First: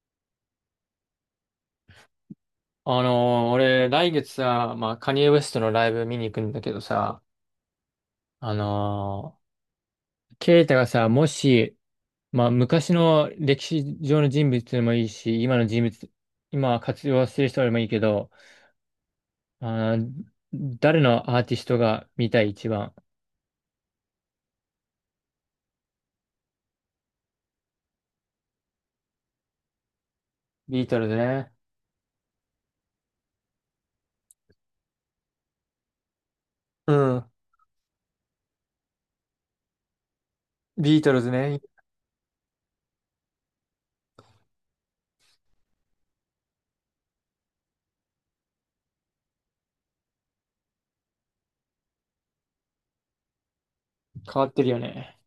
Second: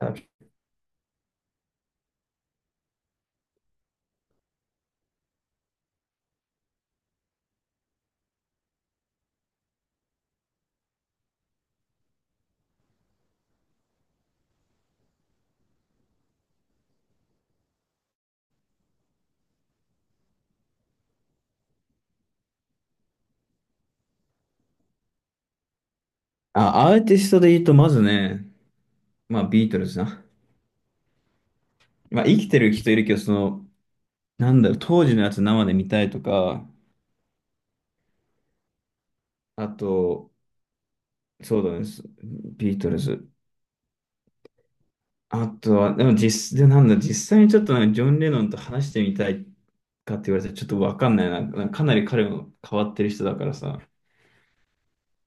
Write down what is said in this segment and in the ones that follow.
あ、俺、来月さ、まあ、カニエ・ウェストのライブ見に行くんだけどさ、あのケイタがさ、もし、まあ、昔の歴史上の人物でもいいし、今の人物、今活用してる人でもいいけど、あー誰のアーティストが見たい一番。アーティストで言うと、まずね、まあ、ビートルズな。ビートルズね。まあ、生きてる人いるけど、当時のやつ生で見たいとか、うん。あと、ビートルズね。そうだね、ビートルズ。あとは、でも実、で、なんだ、実際にちょっとなんかジョン・レノンと話してみたいかって言われたらちょっとわかんないな。なんかかなり彼も変わってる人だからさ。変わってるよね。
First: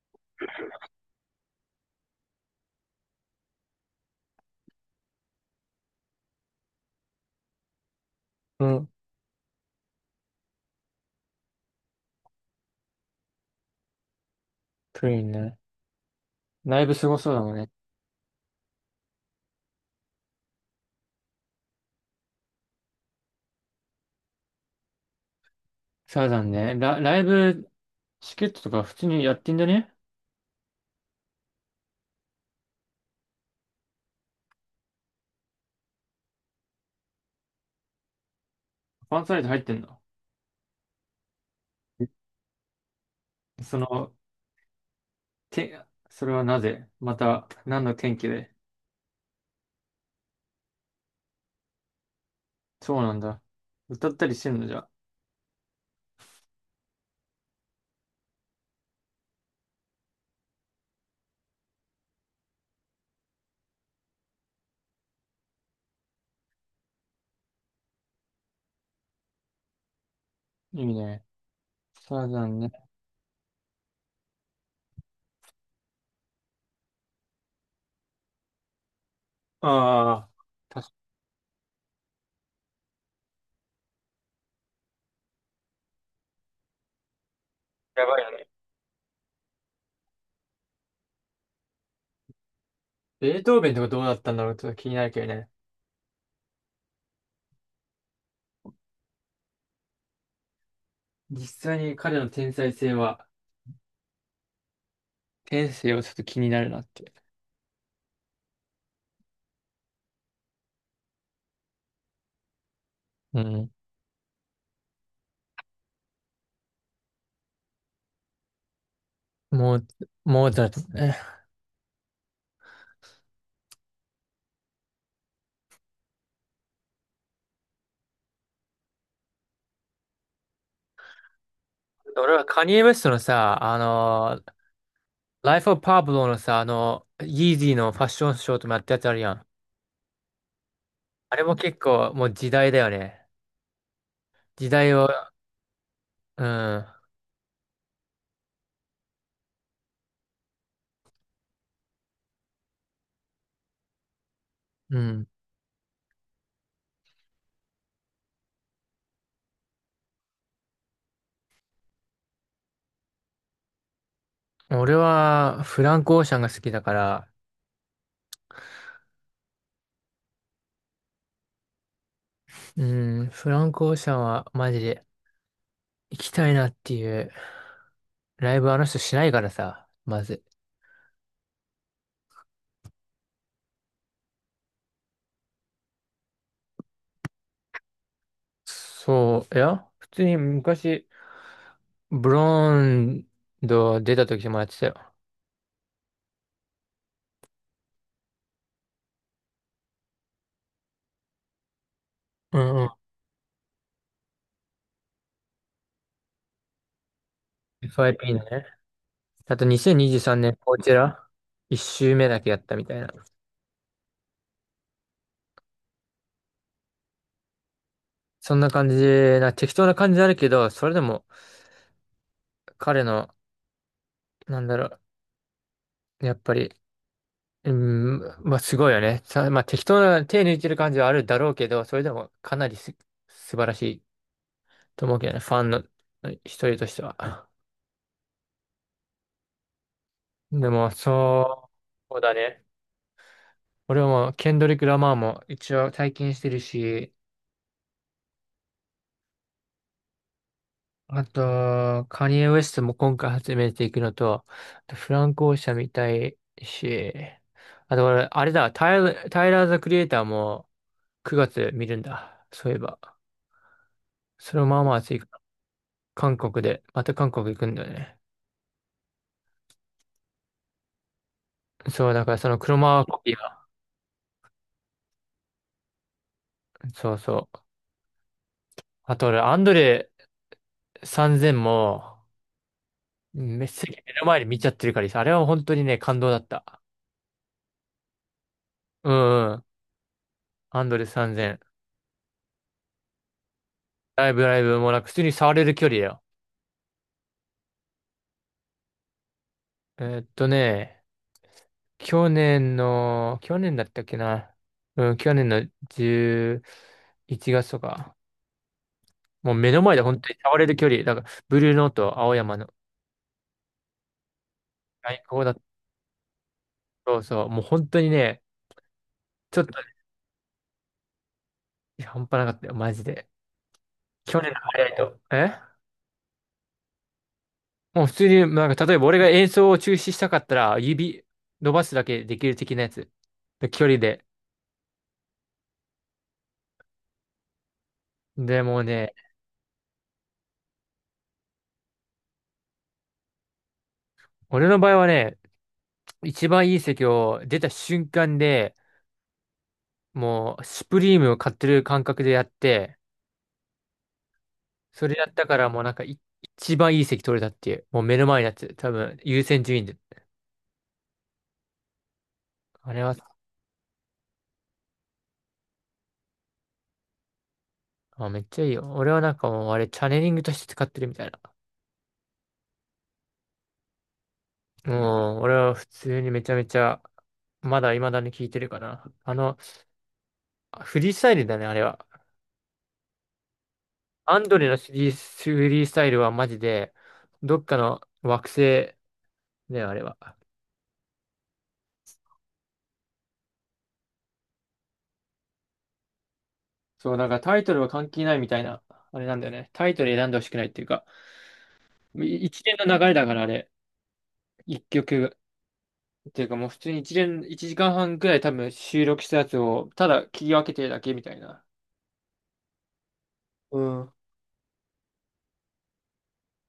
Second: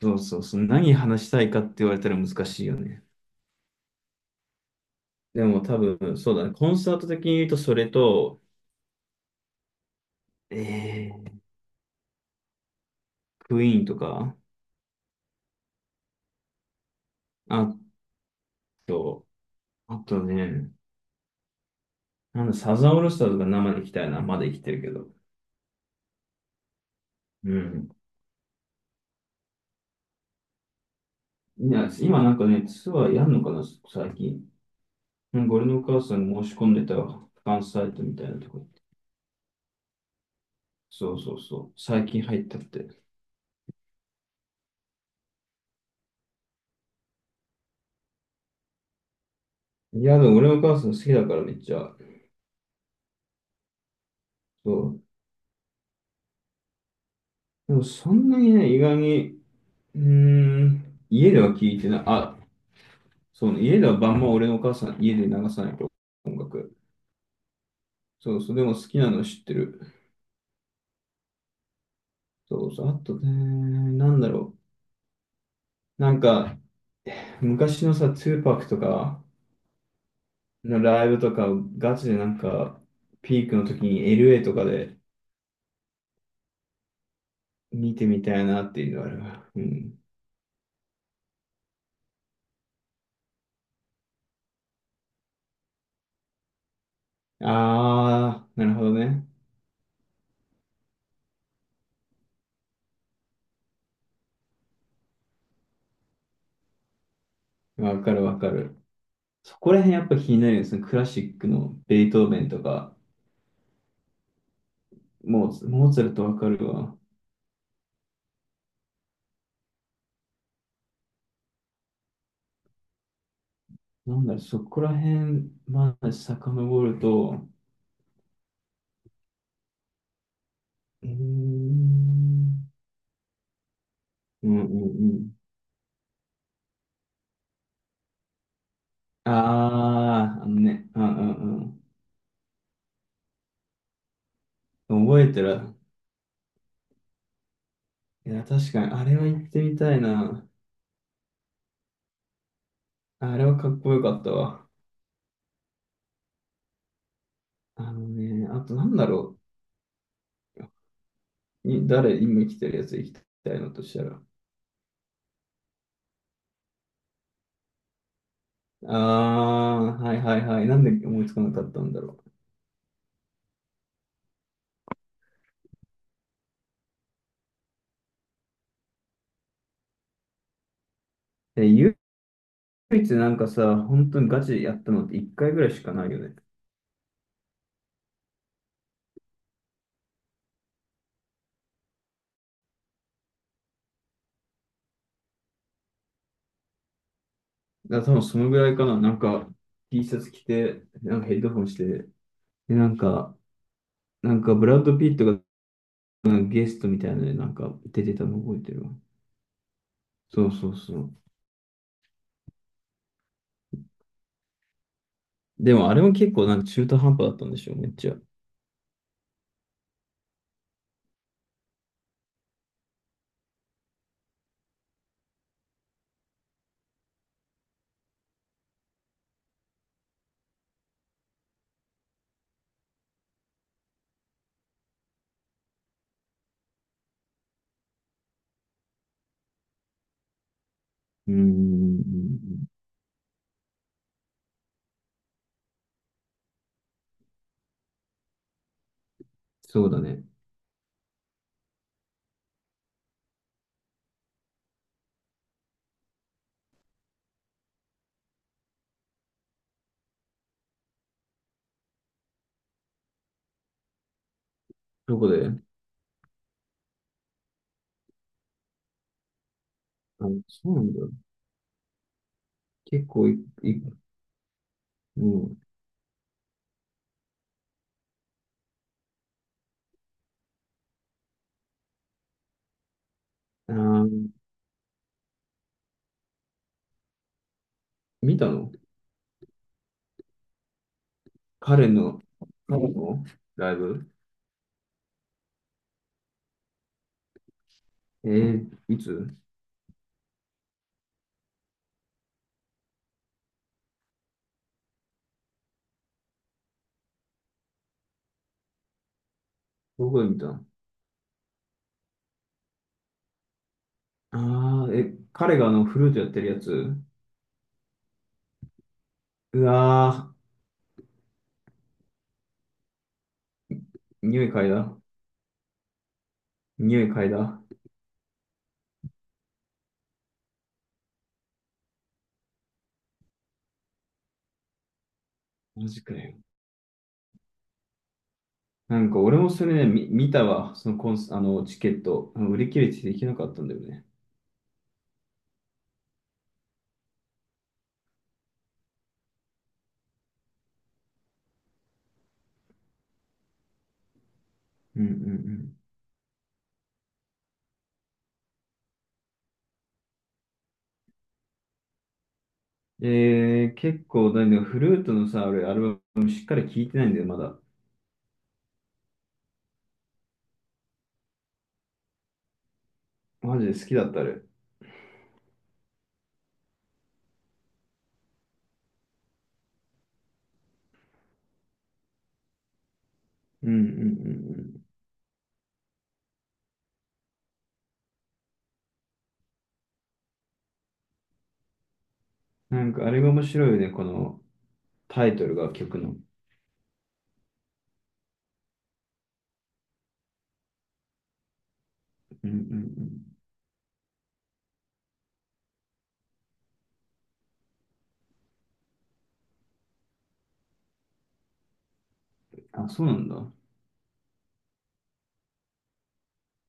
そうそうそう、何話したいかって言われたら難しいよね。でも多分、そうだね、コンサート的に言うと、それと、うん。えー、クイーンとか、クイーンね。ライブすごそうだもんね。あと、あとね、なんだ、サザンオールスターズが生で行きたいな。まだ生きてるけど。サザンね。ライうブん。チケットとか普通にやってんだね。いや、今なんかね、ツアーやんのかな、最近。なんか俺のお母さん申し込んでたわ。ファンサイトみたいなとこ行って。ファンサイト入ってんの。そうそうそう。最近入ったって。その、て、それはなぜまた、何の天気で。いや、でも俺のお母さん好きだからめっちゃ。そうなんだ。歌ったりしてんのじそゃ。う。でもそんなにね、意外に、家では聞いてない。あ、そうね、家では晩も俺のお母さん、家で流さないと音楽。そうそう、でも好きなの知ってる。いいね。サーザンそね。うそう、あとね、なんだろう。なんか、昔のさ、ツーパックとかああ、の確かライブとか、ガチでなんか、ピークの時に LA とかで見にやてばいみよたいね。なっていうのはあるわ。うん。ベートーベンとかどうだったんだろう、ちょっと気になるけどね。あー、なるほどね。実際に彼の天才性は、天性はちょっと気になるなって。わかるわかる。そこら辺やっぱ気になるよね。そのクラシックのベートーベンとか、うん。モーツァルトわかるわ。もう、もうだって。ね。なんだろう、そこら辺まで遡ると、うー俺はカん、ニエ・ウェストのさ、うんうんうん。Life of Pablo のさ、あの、イージーのファッションショーともやったやつあるやん。あー、あのね、うんあれもう結ん構もう時代だよね。時代うん。を、覚えてる。うん。いや、確かに、あれは行ってみたいな。あれはかっこよかったわ。うん。あのね、あとなんだろう。誰、今来てるやつ行きたいのとしたら。俺はフランク・オーシャンが好きだから、あー、はいはいはい。なんで思いつかなかったんだろうん、フランク・オーシャンはマジで行きたいなっていう。ライブあの人しないからさ、まず。う。え、唯一なんかさ、本当にガチでやったのって1回ぐらいしかないよね。そう、いや、普通に昔、ブロンド出た時もやってたよ。だから多分そのぐらいかな。なんか、T シャツ着て、なんかヘッドホンして、うで、んうなん。んか、なんかブラッド・ピットがなんかゲストみたいなので、なんか出てた FIP のの覚えね。てるわ。あと2023そう年、そこうちそう。ら、1周目だけやったみたいな。でもあれも結構なんか中途半端だったんでしょ、めっちゃ。うそんな感じな、適当な感じあるけど、それでも彼の、なんだろう、やっぱり、うん、まあすごいよね。さ、まあ適当な手抜いてる感じはあるだろうけど、それでもかなり素晴らしいと思うけどね、ファンの一人としては。でも、ーそう、そうだね。ん、俺はもう、ケンドリック・ラマーも一応体験してるし、そうだね。あと、カニエ・ウェストも今回始めていくのと、あとフランク・オーシャン見たいし、あと俺、あれだ、タイラー・ザ・クリエイターも9月見るんだ。そういえば。それもまあまあ熱どい。こで、あ、韓国で、また韓国行くんだよね。そうなんだ。そう、だからその車結コ構ピーは、もそうそう。あと俺、アンドレ3000も、めっう、あちゃー、目の前で見ちゃってるからさ、あれは本当にね、感動だった。見たの、うんうん。アンドレ3000。彼の、彼のライブ、ライブ、ライブもなんか普通に触れる距離だよ。いつえーっとね、去年の、去年だったっけな。うん、去年の11月とか。もう目の前でど本こ当でに見た触の、れる距離。だから、ブルーノート、青山の。ああー、最高だっ彼があた。のフルートやってるやつ、そうそう。もう本当にね、ちょうっと、わいや、半端なかったよ、マジで。ー、去匂年いの嗅ハいイライだ。ト。え匂い嗅いだ。もう普通に、なんか、例えば俺が演奏を中止したかったら、指伸ばすだけできる的なやつ。で距離で。マジかよ。でもうなんね、か俺もそれね、見たわ。そのコンス、あの、チケット。あの売り切れてできなかったんだよね。俺の場合はね、一番いい席を出た瞬間で、もう、スプリームを買ってる感覚でやって、うんそうんれうやったからもうん、なんか、一番いい席取れたっていう、もう目の前のやつ、多分優先順位で。あれは、結構、だね、フルートのさ、俺、アルバムしっかり聴いてないんだよ、まだ。あ、めっちゃいいよ。俺はなんかもう、あれ、チャネリングとして使ってるみたいな。マジで好きだった、あれ。もう、俺は普通にめちゃめちゃ、まだ未だに聞いてるかな。あの、フリースタイルだね、あれは。うんうんうアンドレのんフリースタイルはマジで、どっかの惑星だよ、あれは。うん。なんか、あれが面白いよね、このタイトルが曲の。そう、なんかタイトルは関係ないみたいな、あれなんだよね。タイトル選んでほしくないっていうか、うんう一連の流れだかんら、あれ、一曲。っていうかもう普通に一連、一時間半くらい多分収録したやつを、ただ切り分けてるだけみたいな。うん。あ、そうなんだ。ううん。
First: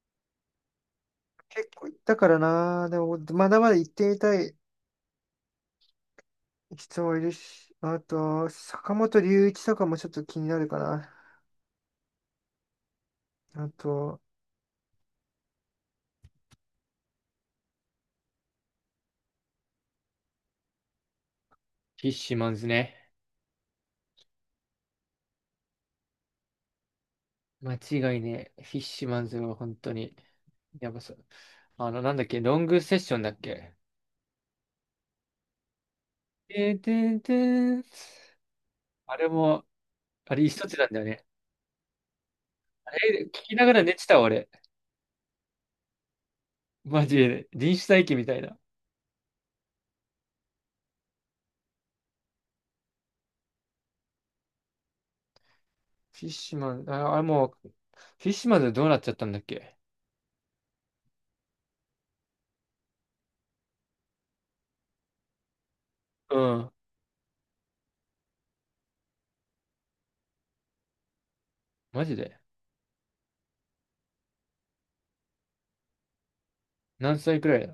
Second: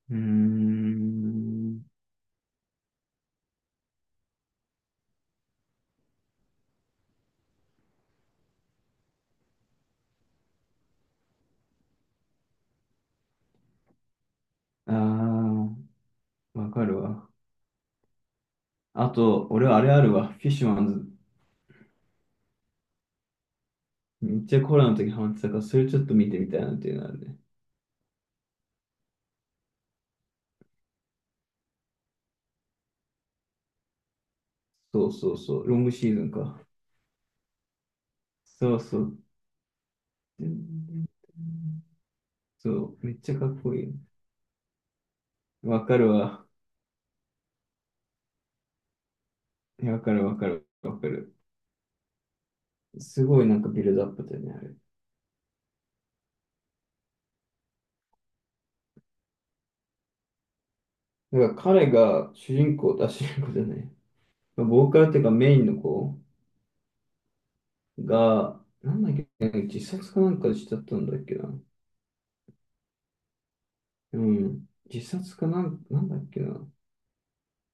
ーん。だからな、でも、まだまだ行ってみたい人はいるし、あと、坂本龍一とかもちょっと気になるかな。あと、あー、わかるわ。あと、俺はあれあるわ。フィッシュマンズ。フィッシュマンズね。めっちゃコロナの時ハマってたから、それちょっと見てみたいなっていうのあるね。間違いねえ。フィッシュマンズは本当に、やばそう。あの、なんだっけ、ロングセッションだっけ。そうそうそう。ロングシーズンか。てんてんてん、そうそあう。れも、あれ一つなんだよね。そあう、めっれ、聞ちゃかきっながこらい寝い。てたわ俺。わかるわ。マジで、臨死体験みたいな。いやわかるわかるわかる。すごいなんかビルドアップだよね、あフィッシュマン、あ、あれもう、フィッシュマンズどうなっちゃったんだっけ。れ。だから彼が主人公、あ、主人公じゃない。ボーカルっていうかメインの子うん。が、なんだっけ、自殺かなんかしちゃったんだっけな。マジで。うん。自殺かなんだっけな。何歳くらいだ？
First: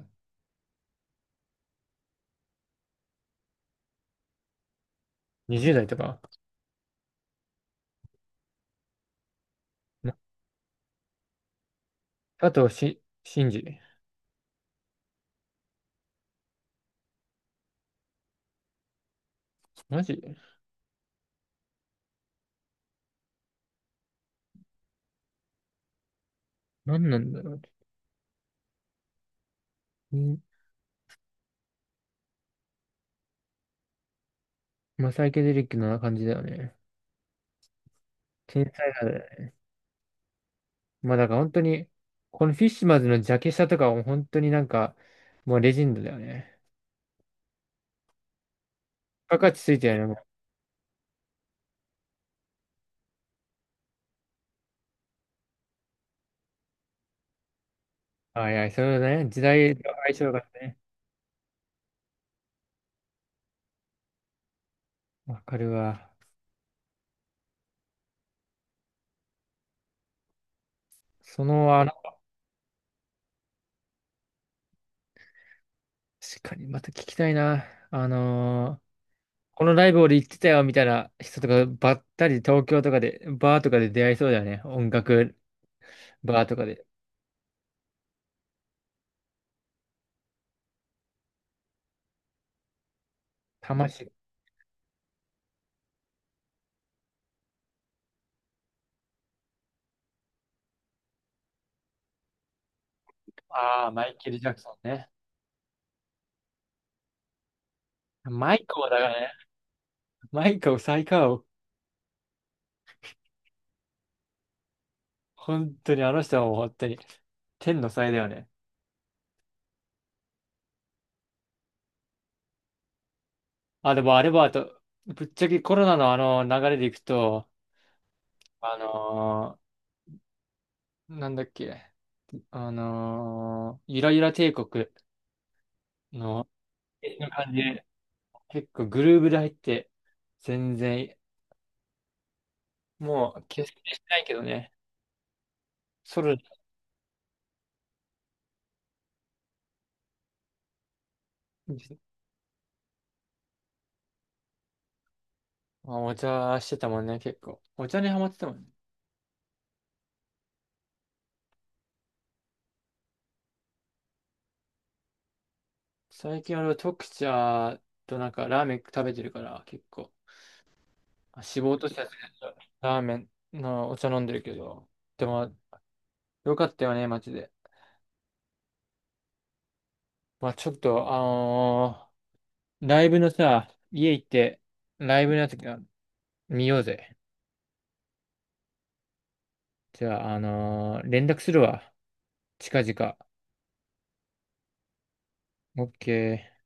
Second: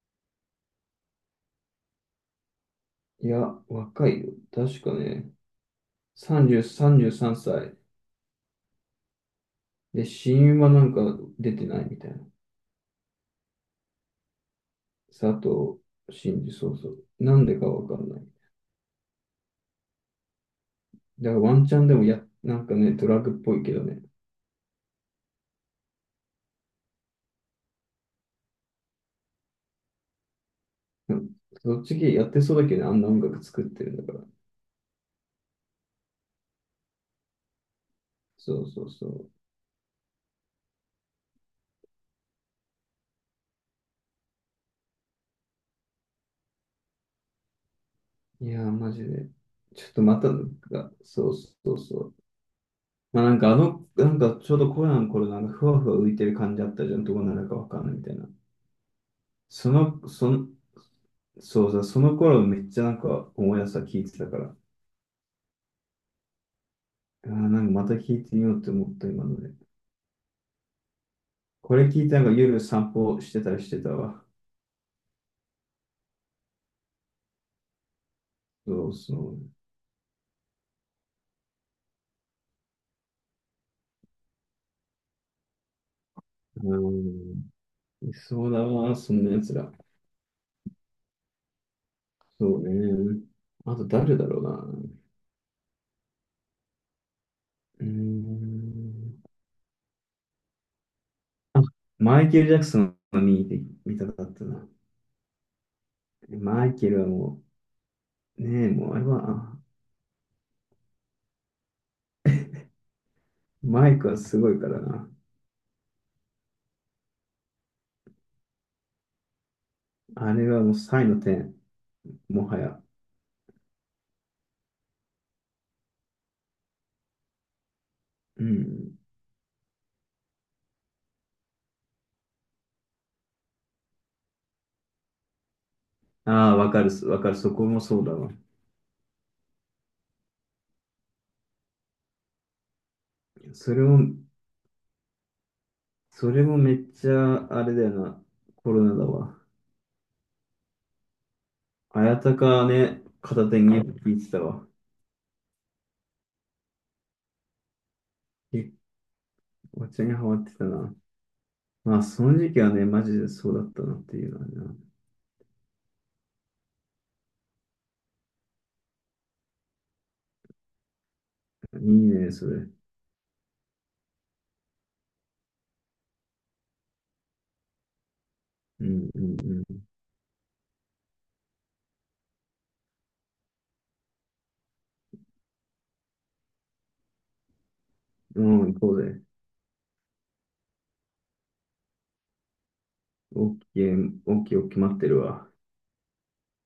いや、若いよ。確かね、20 代とか。30、33歳。で、死因はなんか出てないみたいな。あと、シンジ。佐藤真二、そうそう。なんでかわかんない。マジだからワンチャンでもなんかね、ドラッグっぽいけどね。何なんだろう。うん。うん、そっち系やってそうだけどね、あんな音楽作ってるんだから。まあ、サイケデリックな感じだよね。そ天うそう才派だよそね。まあ、だから本当に、このフィッシュマンズのジャケ写とかも本当になんか、もうレジェンドだよね。う。いやー、マジで。バ価値ついちょてっるとよね。まもう、たなんか、そうそうそう。まあなんかなんかちょうどコロナの頃なんかふわふわ浮いてる感じあったじゃん、どこなるかわかんないみたいな。あいや、そうだね。時そ代のの、相性そがの、ね。そうだ、その頃めっちゃなんか思い出した聞いてたから、わかるわ。あーなんかまた聞いてみようって思った今ので。そこの、あれの、聞いてなんか夜散歩してたりしてたわ。確かにまた聞きたいな。あのそーうそこのライブ俺行ってたよみたいな人とかばったり東京とかで、バーとかで出会いそうだよね。音楽バーとかう。で。うん。いそうだわ、そんな奴ら。そうね。あと魂。誰だろうな。うーん。あ、マイケル・ジャクソンをああ、見たマイかケっル・たジャクな。ソンね。マイケルはもう、マイねえ、コーもうだあかれらは、ね。あマイコー最高を。マイクはすごいからな。本当にあの人はもう本当に天の才だよね。あれはもう才の点、もはや。あ、でもあれはあと、ぶっちゃけコロナのあの流れでいくと、うあん。のなんだっけ、ゆらゆら帝国の、ああ、わかる、わのかる、そ感じこもで、そうだわ。結構グルーブで入って、全然、もう決そしれてしても、ないけどね、ソそロ、れもめっちゃ、あれだよな、コロナだわ。綾鷹ね、片手に聞いてたわ。まあお茶してたもんね、結構。お茶にハマってたもんね。え、お茶にハマってたな。まあ、その時期はね、マジでそうだったなっていうのはね。最近俺は特茶となんかラーメン食べてるから結構、あ脂肪いいとしたやつね、それ。ラーメンのお茶飲んでるけど、でもよかったよね、マジで。うんうんまあちょっと、ライブのさ、家行って、ライブのやつが見ようぜ。うん。うん、行こうぜ。じゃあ、連絡するわ。近々。オッケー、オッケー、オッケー、待ってるわ。オッケー。